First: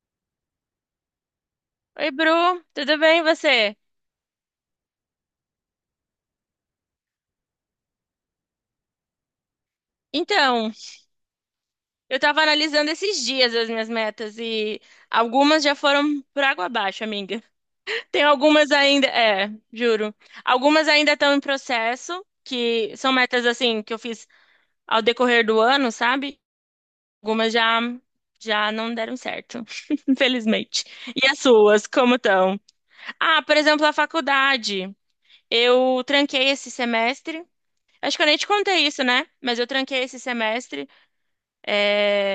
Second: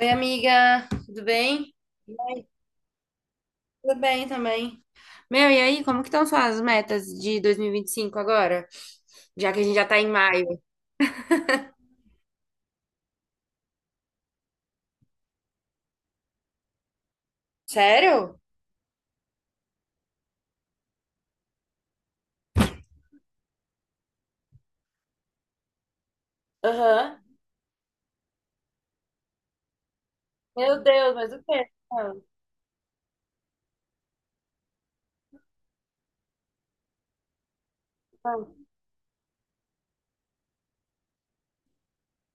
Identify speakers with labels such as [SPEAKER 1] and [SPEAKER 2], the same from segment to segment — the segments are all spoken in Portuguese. [SPEAKER 1] Oi, amiga, tudo bem?
[SPEAKER 2] Oi, Bru, tudo bem e você?
[SPEAKER 1] Tudo bem também. Meu, e aí, como que estão suas metas de 2025 agora? Já que a gente já tá em maio.
[SPEAKER 2] Então, eu tava analisando esses dias as minhas metas e algumas já foram por água abaixo, amiga. Tem
[SPEAKER 1] Sério?
[SPEAKER 2] algumas ainda, juro. Algumas ainda estão em processo, que são metas assim que eu fiz ao decorrer do ano, sabe?
[SPEAKER 1] Aham.
[SPEAKER 2] Algumas já não deram certo,
[SPEAKER 1] Meu
[SPEAKER 2] infelizmente.
[SPEAKER 1] Deus,
[SPEAKER 2] E
[SPEAKER 1] mas
[SPEAKER 2] as
[SPEAKER 1] o quê?
[SPEAKER 2] suas, como estão? Ah, por exemplo, a faculdade. Eu tranquei esse semestre. Acho que eu nem te
[SPEAKER 1] Ah.
[SPEAKER 2] contei isso, né? Mas eu tranquei esse semestre.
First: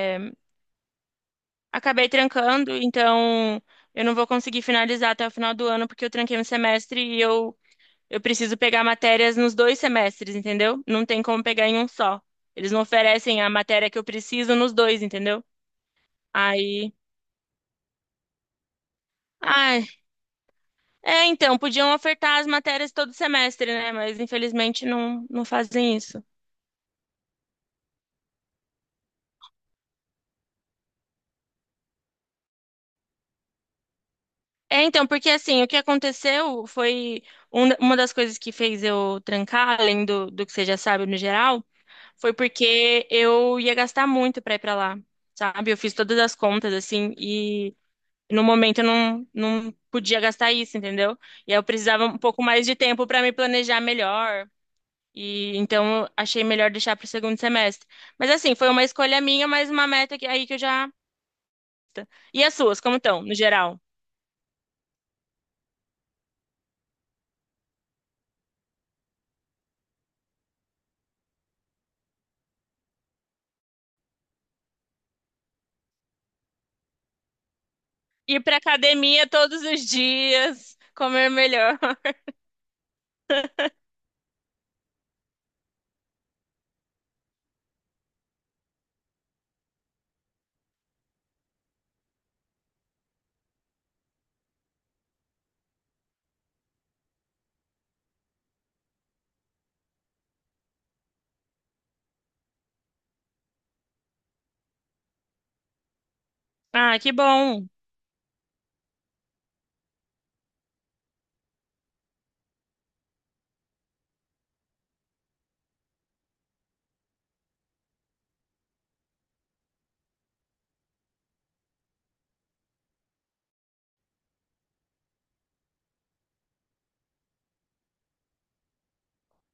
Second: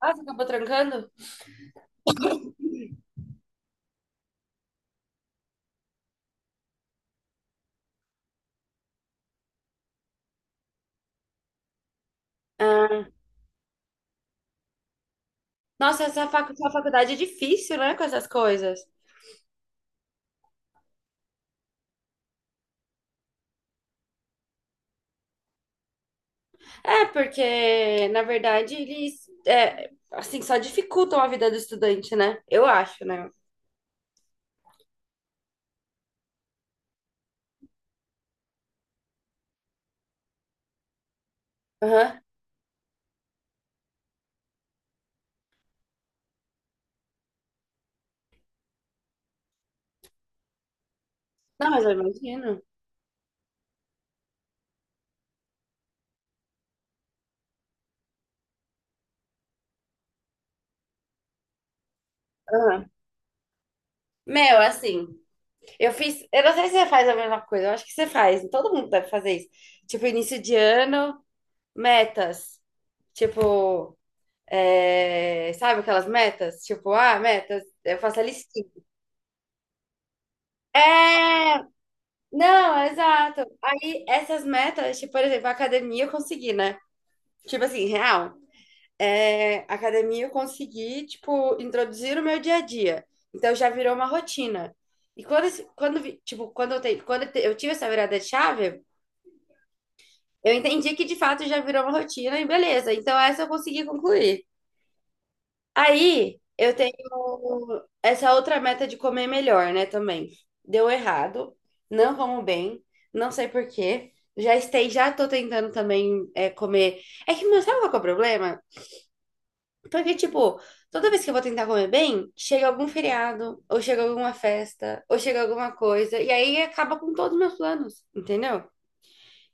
[SPEAKER 1] Ah, você acabou trancando?
[SPEAKER 2] Acabei trancando, então eu não vou conseguir finalizar até o final do ano, porque eu tranquei um semestre eu preciso pegar matérias nos dois semestres, entendeu? Não tem como pegar em um só. Eles não
[SPEAKER 1] Ah.
[SPEAKER 2] oferecem a matéria que eu preciso nos dois, entendeu?
[SPEAKER 1] Nossa, essa
[SPEAKER 2] Aí.
[SPEAKER 1] faculdade é difícil, né, com essas coisas.
[SPEAKER 2] Ai, é, então, podiam ofertar as matérias todo semestre, né? Mas infelizmente não, não fazem isso.
[SPEAKER 1] É, porque, na verdade, eles, assim, só dificultam a vida do estudante, né? Eu acho, né?
[SPEAKER 2] É, então, porque assim, o que aconteceu foi uma das coisas que fez eu trancar, além do que você já sabe no geral.
[SPEAKER 1] Aham.
[SPEAKER 2] Foi porque eu ia gastar muito pra ir pra lá, sabe? Eu fiz todas as contas, assim, e no momento eu não, não podia gastar isso, entendeu? E aí eu
[SPEAKER 1] Não, mas eu
[SPEAKER 2] precisava um pouco
[SPEAKER 1] imagino.
[SPEAKER 2] mais de tempo pra me planejar melhor. E então eu achei melhor deixar pro segundo semestre. Mas assim, foi uma escolha minha, mas uma meta que, aí que eu já. Tá. E as suas,
[SPEAKER 1] Aham.
[SPEAKER 2] como estão, no geral?
[SPEAKER 1] Meu, assim. Eu fiz, eu não sei se você faz a mesma coisa, eu acho que você faz, todo mundo deve fazer isso. Tipo, início de ano, metas. Tipo, sabe aquelas metas? Tipo, ah, metas, eu faço a
[SPEAKER 2] Ir pra
[SPEAKER 1] listinha.
[SPEAKER 2] academia todos os dias, comer
[SPEAKER 1] É,
[SPEAKER 2] melhor.
[SPEAKER 1] não, exato. Aí essas metas, tipo, por exemplo, a academia eu consegui, né? Tipo assim, real. É, a academia eu consegui, tipo, introduzir o meu dia a dia. Então já virou uma rotina. E quando, esse- quando, vi- tipo, quando eu te- eu tive essa virada de chave, eu entendi que de fato já virou uma rotina e beleza. Então essa eu consegui concluir. Aí eu tenho
[SPEAKER 2] Ah, que bom.
[SPEAKER 1] essa outra meta de comer melhor, né, também. Deu errado, não como bem, não sei por quê. Já tô tentando também comer. É que, meu, sabe qual que é o problema? Porque, tipo, toda vez que eu vou tentar comer bem, chega algum feriado, ou chega alguma festa, ou chega alguma coisa, e aí acaba com todos os meus planos, entendeu?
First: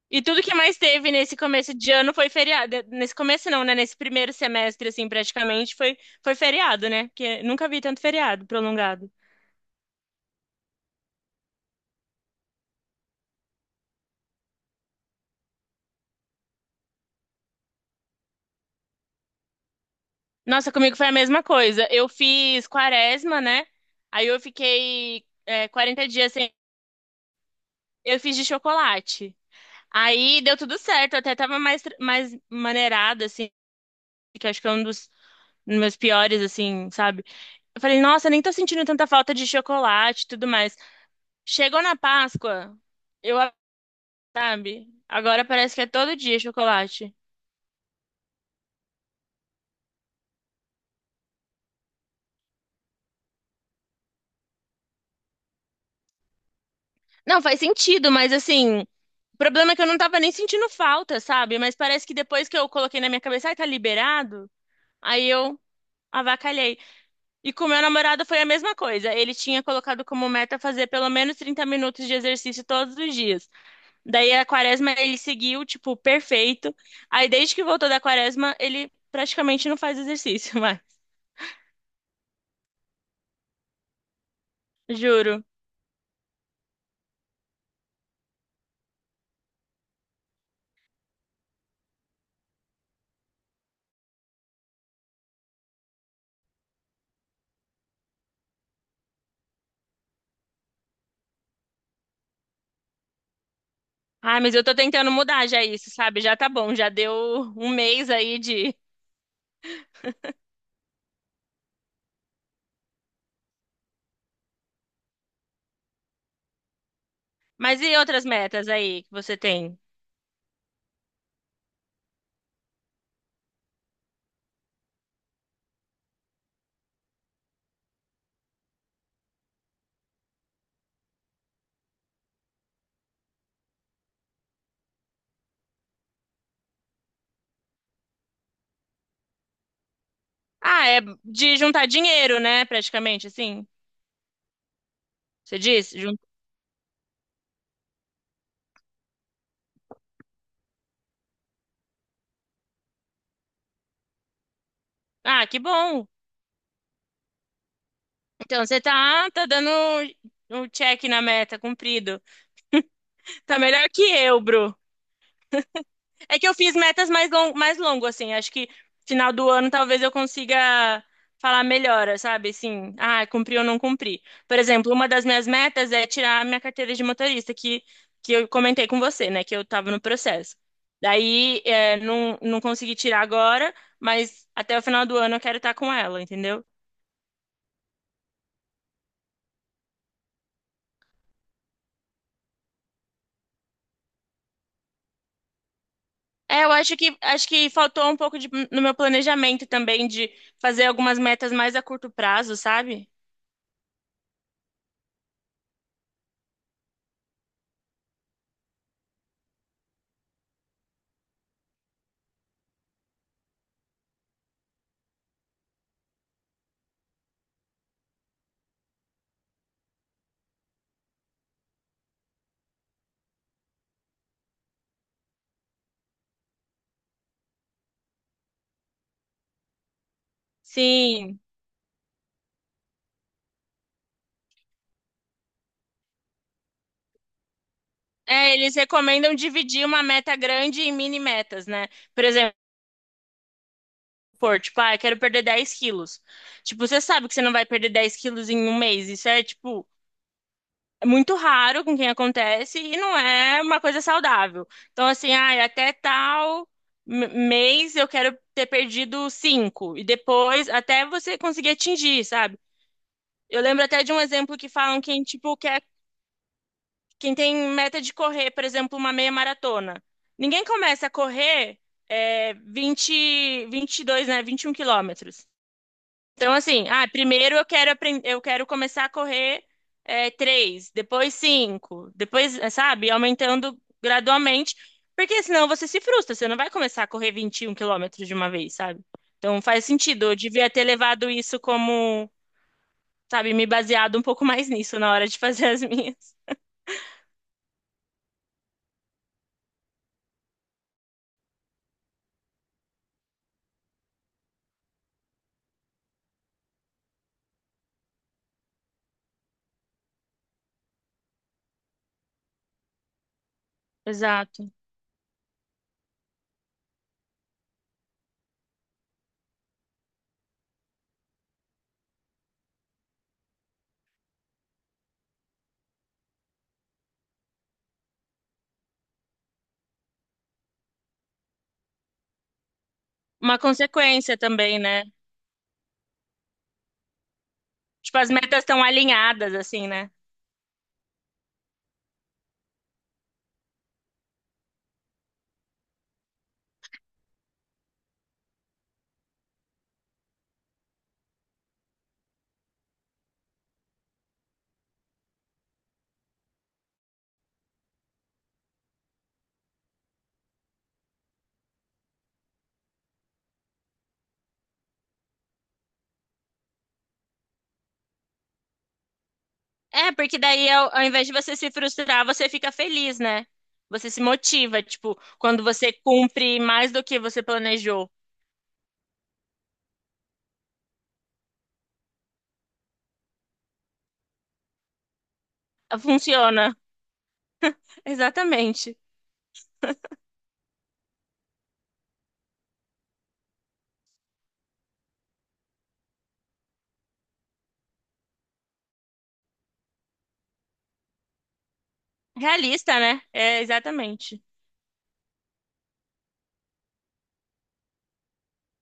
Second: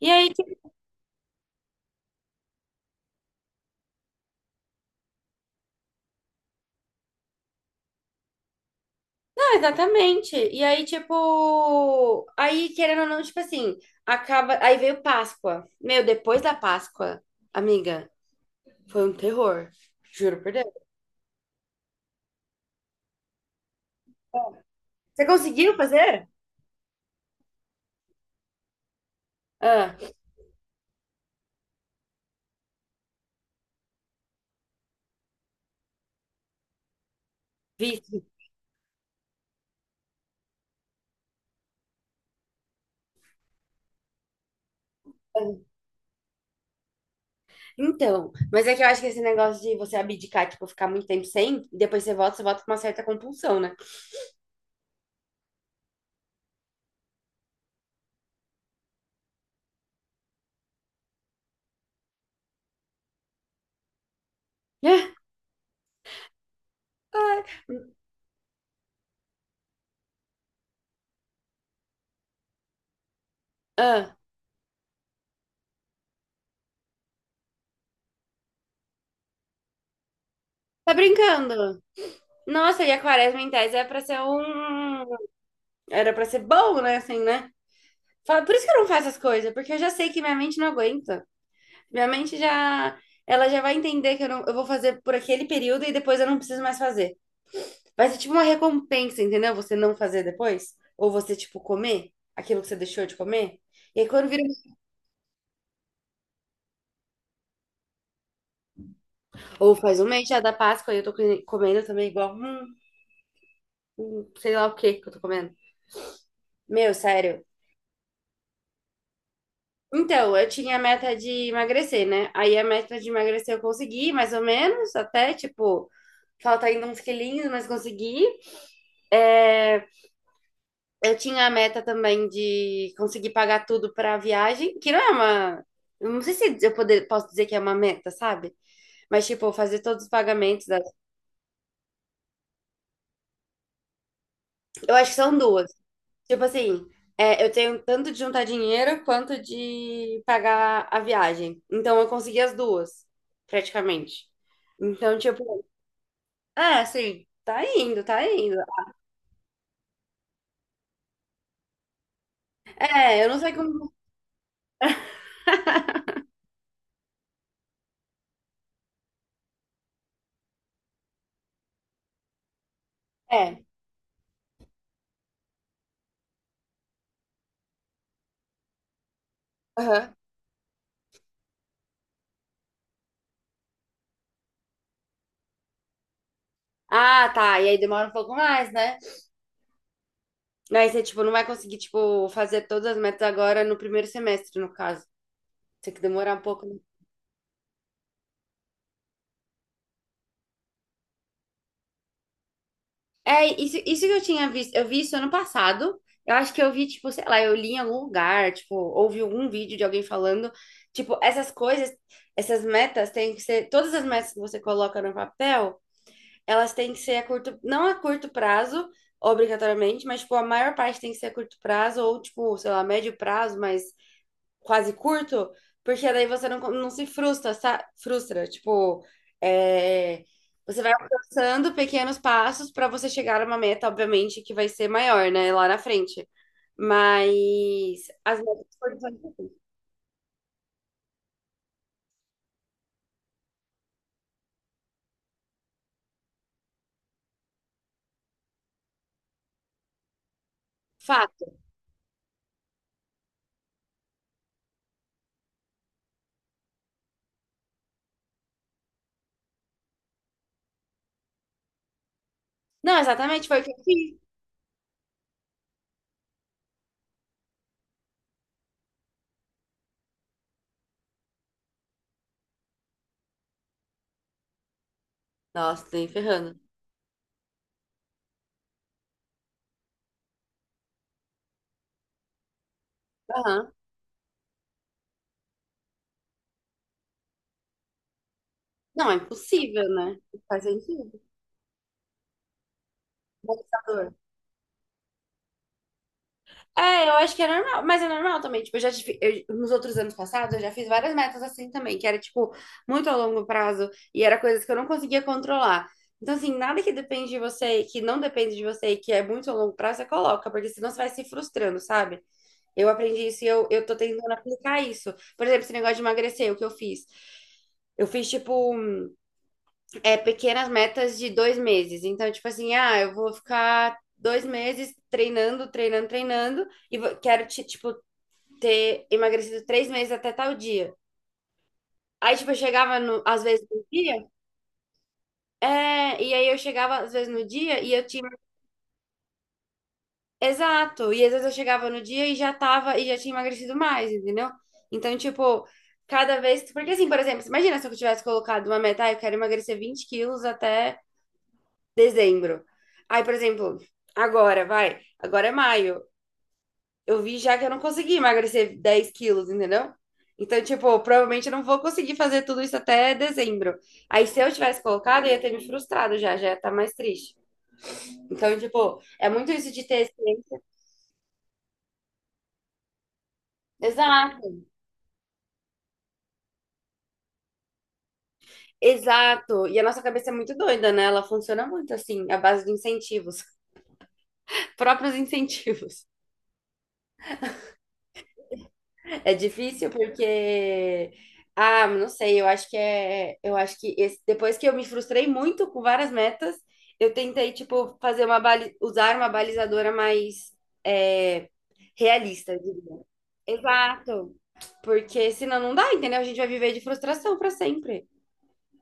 [SPEAKER 1] E
[SPEAKER 2] E
[SPEAKER 1] aí
[SPEAKER 2] tudo que mais teve nesse começo de ano foi feriado. Nesse começo não, né? Nesse primeiro semestre, assim, praticamente, foi feriado, né? Porque nunca vi tanto feriado prolongado.
[SPEAKER 1] exatamente. E aí, tipo, aí querendo ou não, tipo assim, acaba. Aí veio Páscoa. Meu, depois da Páscoa, amiga, foi um terror. Juro por Deus.
[SPEAKER 2] Nossa, comigo foi a mesma coisa. Eu fiz quaresma, né? Aí eu fiquei
[SPEAKER 1] Você conseguiu
[SPEAKER 2] 40
[SPEAKER 1] fazer?
[SPEAKER 2] dias sem... Eu fiz de chocolate.
[SPEAKER 1] Ah,
[SPEAKER 2] Aí deu tudo certo. Eu até tava mais, mais maneirada, assim, que acho que é um dos meus piores, assim, sabe? Eu falei,
[SPEAKER 1] vi.
[SPEAKER 2] nossa, nem tô sentindo tanta falta de chocolate e tudo mais. Chegou na Páscoa... Eu sabe? Agora parece que é todo dia chocolate.
[SPEAKER 1] Então, mas é que eu acho que esse negócio de você abdicar, tipo, ficar muito tempo sem, e depois você volta com uma certa compulsão, né?
[SPEAKER 2] Não, faz sentido, mas assim, o problema é que eu não tava nem sentindo falta, sabe? Mas parece que depois que eu coloquei na minha cabeça, ai, tá liberado, aí eu avacalhei.
[SPEAKER 1] Ah,
[SPEAKER 2] E com o meu namorado foi a mesma coisa. Ele tinha colocado como meta fazer pelo menos 30 minutos de exercício todos os dias.
[SPEAKER 1] ah,
[SPEAKER 2] Daí a quaresma ele seguiu, tipo, perfeito. Aí desde que voltou da quaresma, ele praticamente não faz exercício mais.
[SPEAKER 1] tá brincando? Nossa, e a quaresma em tese é pra ser um.
[SPEAKER 2] Juro.
[SPEAKER 1] Era pra ser bom, né? Assim, né? Fala, por isso que eu não faço as coisas, porque eu já sei que minha mente não aguenta. Minha mente já, ela já vai entender que eu não, eu vou fazer por aquele período e depois eu não preciso mais fazer. Vai ser tipo uma recompensa, entendeu? Você não fazer depois, ou você tipo comer aquilo que você deixou de comer. E aí quando
[SPEAKER 2] Ai,
[SPEAKER 1] vira,
[SPEAKER 2] mas eu tô tentando mudar já isso, sabe? Já tá bom, já deu um mês aí de.
[SPEAKER 1] ou faz um mês já da Páscoa e eu comendo também igual, sei lá o que que eu tô comendo. Meu, sério,
[SPEAKER 2] Mas e outras metas aí que você tem?
[SPEAKER 1] então, eu tinha a meta de emagrecer, né? Aí a meta de emagrecer eu consegui, mais ou menos, até, tipo, falta ainda uns quilinhos, mas consegui. É, eu tinha a meta também de conseguir pagar tudo pra viagem, que não é uma. Eu não sei se posso dizer que é uma meta, sabe? Mas, tipo, fazer todos os pagamentos
[SPEAKER 2] Ah, é de juntar dinheiro, né? Praticamente, assim.
[SPEAKER 1] Eu acho que são
[SPEAKER 2] Você
[SPEAKER 1] duas.
[SPEAKER 2] disse? Jun-
[SPEAKER 1] Tipo assim, é, eu tenho tanto de juntar dinheiro quanto de pagar a viagem. Então, eu consegui as duas, praticamente. Então,
[SPEAKER 2] Ah, que
[SPEAKER 1] tipo.
[SPEAKER 2] bom.
[SPEAKER 1] É, sim. Tá indo, tá indo.
[SPEAKER 2] Então você tá, tá dando um check na meta, cumprido.
[SPEAKER 1] É, eu não sei
[SPEAKER 2] Tá melhor
[SPEAKER 1] como.
[SPEAKER 2] que eu, Bru. É que eu fiz metas mais mais longo, assim. Acho que final do ano talvez eu consiga falar melhor, sabe? Assim, ah, cumpri
[SPEAKER 1] É.
[SPEAKER 2] ou não cumpri. Por exemplo, uma das minhas metas é tirar a minha carteira de motorista, que eu comentei com você, né? Que eu tava no
[SPEAKER 1] Aham.
[SPEAKER 2] processo. Daí, é, não, não consegui tirar agora, mas até o final do ano eu quero estar com ela, entendeu?
[SPEAKER 1] Ah, tá. E aí demora um pouco mais, né? Aí você, tipo, não vai conseguir, tipo, fazer todas as metas agora no primeiro semestre, no caso. Tem que demorar um
[SPEAKER 2] É,
[SPEAKER 1] pouco,
[SPEAKER 2] eu
[SPEAKER 1] né?
[SPEAKER 2] acho que faltou um pouco no meu planejamento também de fazer algumas metas mais a curto prazo, sabe?
[SPEAKER 1] É, isso que eu tinha visto. Eu vi isso ano passado. Eu acho que eu vi, tipo, sei lá, eu li em algum lugar, tipo, ouvi algum vídeo de alguém falando. Tipo, essas coisas, essas metas têm que ser. Todas as metas que você coloca no papel, elas têm que ser não a curto prazo, obrigatoriamente, mas tipo, a maior parte tem que ser a curto prazo, ou tipo, sei lá, médio prazo, mas quase curto, porque daí você não, não se frustra, frustra, tipo, é, você vai
[SPEAKER 2] Sim.
[SPEAKER 1] alcançando pequenos passos para você chegar a uma meta, obviamente, que vai ser maior, né, lá na frente. Mas as
[SPEAKER 2] É,
[SPEAKER 1] metas
[SPEAKER 2] eles
[SPEAKER 1] foram
[SPEAKER 2] recomendam dividir uma meta grande em mini metas, né? Por exemplo, pôr, tipo, ah, eu quero perder 10 quilos. Tipo, você sabe que você não vai perder 10 quilos em um mês. Isso é, tipo, é muito
[SPEAKER 1] fato.
[SPEAKER 2] raro com quem acontece e não é uma coisa saudável. Então, assim, ah, até tal mês eu quero ter perdido cinco. E depois, até você conseguir atingir, sabe?
[SPEAKER 1] Não, exatamente, foi
[SPEAKER 2] Eu
[SPEAKER 1] o que
[SPEAKER 2] lembro
[SPEAKER 1] eu
[SPEAKER 2] até de
[SPEAKER 1] fiz.
[SPEAKER 2] um exemplo que falam quem, tipo, quer quem tem meta de correr, por exemplo, uma meia maratona. Ninguém começa a correr é, vinte, 22, né, 21 quilômetros.
[SPEAKER 1] Nossa, tô nem
[SPEAKER 2] Então,
[SPEAKER 1] ferrando.
[SPEAKER 2] assim, ah, primeiro eu quero aprender, eu quero começar a correr 3, depois 5, depois, sabe,
[SPEAKER 1] Aham.
[SPEAKER 2] aumentando gradualmente, porque senão você se frustra, você não vai começar a correr 21 quilômetros de uma vez, sabe?
[SPEAKER 1] Não, é
[SPEAKER 2] Então faz
[SPEAKER 1] impossível, né?
[SPEAKER 2] sentido, eu
[SPEAKER 1] Não faz
[SPEAKER 2] devia ter
[SPEAKER 1] sentido.
[SPEAKER 2] levado isso como, sabe, me
[SPEAKER 1] Mas
[SPEAKER 2] baseado um pouco mais nisso na hora de fazer as minhas.
[SPEAKER 1] é, eu acho que é normal, mas é normal também. Tipo, eu já tive, eu- nos outros anos passados, eu já fiz várias metas assim também, que era, tipo, muito a longo prazo e era coisas que eu não conseguia controlar. Então, assim, nada que depende de você, que não depende de você e que é muito a longo prazo, você coloca, porque senão você vai se frustrando, sabe? Eu aprendi isso e eu tô tentando
[SPEAKER 2] Exato.
[SPEAKER 1] aplicar isso. Por exemplo, esse negócio de emagrecer, o que eu fiz? Eu fiz, tipo, pequenas metas de 2 meses. Então, tipo assim, ah, eu vou ficar 2 meses treinando, treinando, treinando, e quero, tipo, ter emagrecido 3 meses até tal dia. Aí, tipo, eu chegava no, às
[SPEAKER 2] Uma
[SPEAKER 1] vezes no dia,
[SPEAKER 2] consequência também, né?
[SPEAKER 1] e aí eu chegava às vezes no dia e eu
[SPEAKER 2] Tipo,
[SPEAKER 1] tinha.
[SPEAKER 2] as metas estão alinhadas, assim, né?
[SPEAKER 1] Exato. E às vezes eu chegava no dia e já tava, e já tinha emagrecido mais, entendeu? Então, tipo, cada vez. Porque assim, por exemplo, imagina se eu tivesse colocado uma meta, ah, eu quero emagrecer 20 quilos até dezembro. Aí, por exemplo, agora, vai, agora é maio. Eu vi já que eu não consegui emagrecer 10 quilos, entendeu? Então, tipo, provavelmente eu não vou conseguir fazer tudo isso até dezembro. Aí, se eu tivesse colocado, eu ia ter me frustrado já, já ia estar mais triste. Então, tipo, é muito isso de ter
[SPEAKER 2] É, porque
[SPEAKER 1] ciência.
[SPEAKER 2] daí, ao invés de você se frustrar, você fica feliz, né? Você se
[SPEAKER 1] Exato,
[SPEAKER 2] motiva, tipo, quando você cumpre mais do que você planejou.
[SPEAKER 1] exato. E a nossa cabeça é muito doida, né? Ela funciona muito assim, à base de incentivos, próprios incentivos.
[SPEAKER 2] Funciona. Exatamente.
[SPEAKER 1] É difícil porque ah, não sei, eu acho que esse- depois que eu me frustrei muito com várias metas, eu tentei tipo fazer uma usar uma balizadora mais é, realista, eu
[SPEAKER 2] Realista,
[SPEAKER 1] diria.
[SPEAKER 2] né? É,
[SPEAKER 1] Exato.
[SPEAKER 2] exatamente.
[SPEAKER 1] Porque senão não dá, entendeu? A gente vai viver de frustração pra sempre.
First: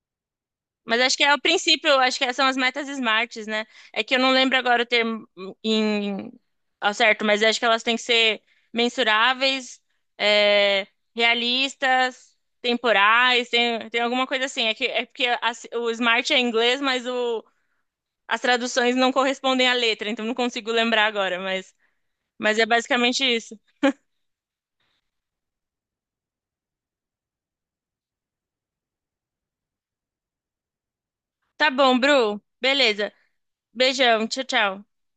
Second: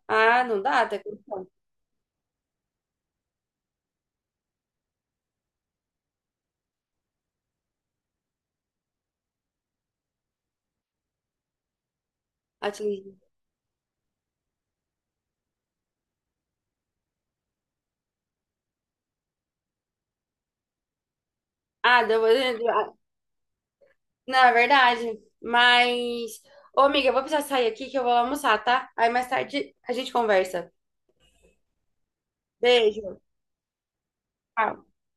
[SPEAKER 1] Ah, não dá, tá
[SPEAKER 2] Mas acho que é o
[SPEAKER 1] condição.
[SPEAKER 2] princípio, acho que são as metas smarts, né? É que eu não lembro agora o termo em, ao certo, mas acho que elas têm que ser mensuráveis, é, realistas,
[SPEAKER 1] Atingir.
[SPEAKER 2] temporais, tem alguma coisa assim. É que é porque o smart é em inglês, mas o- as traduções não correspondem à letra, então não consigo lembrar agora,
[SPEAKER 1] Ah, deu...
[SPEAKER 2] mas é
[SPEAKER 1] ah,
[SPEAKER 2] basicamente isso.
[SPEAKER 1] não, é verdade. Mas, ô amiga, eu vou precisar sair aqui que eu vou lá almoçar, tá? Aí mais tarde a gente conversa.
[SPEAKER 2] Tá bom, Bru. Beleza.
[SPEAKER 1] Beijo.
[SPEAKER 2] Beijão, tchau, tchau.
[SPEAKER 1] Ah,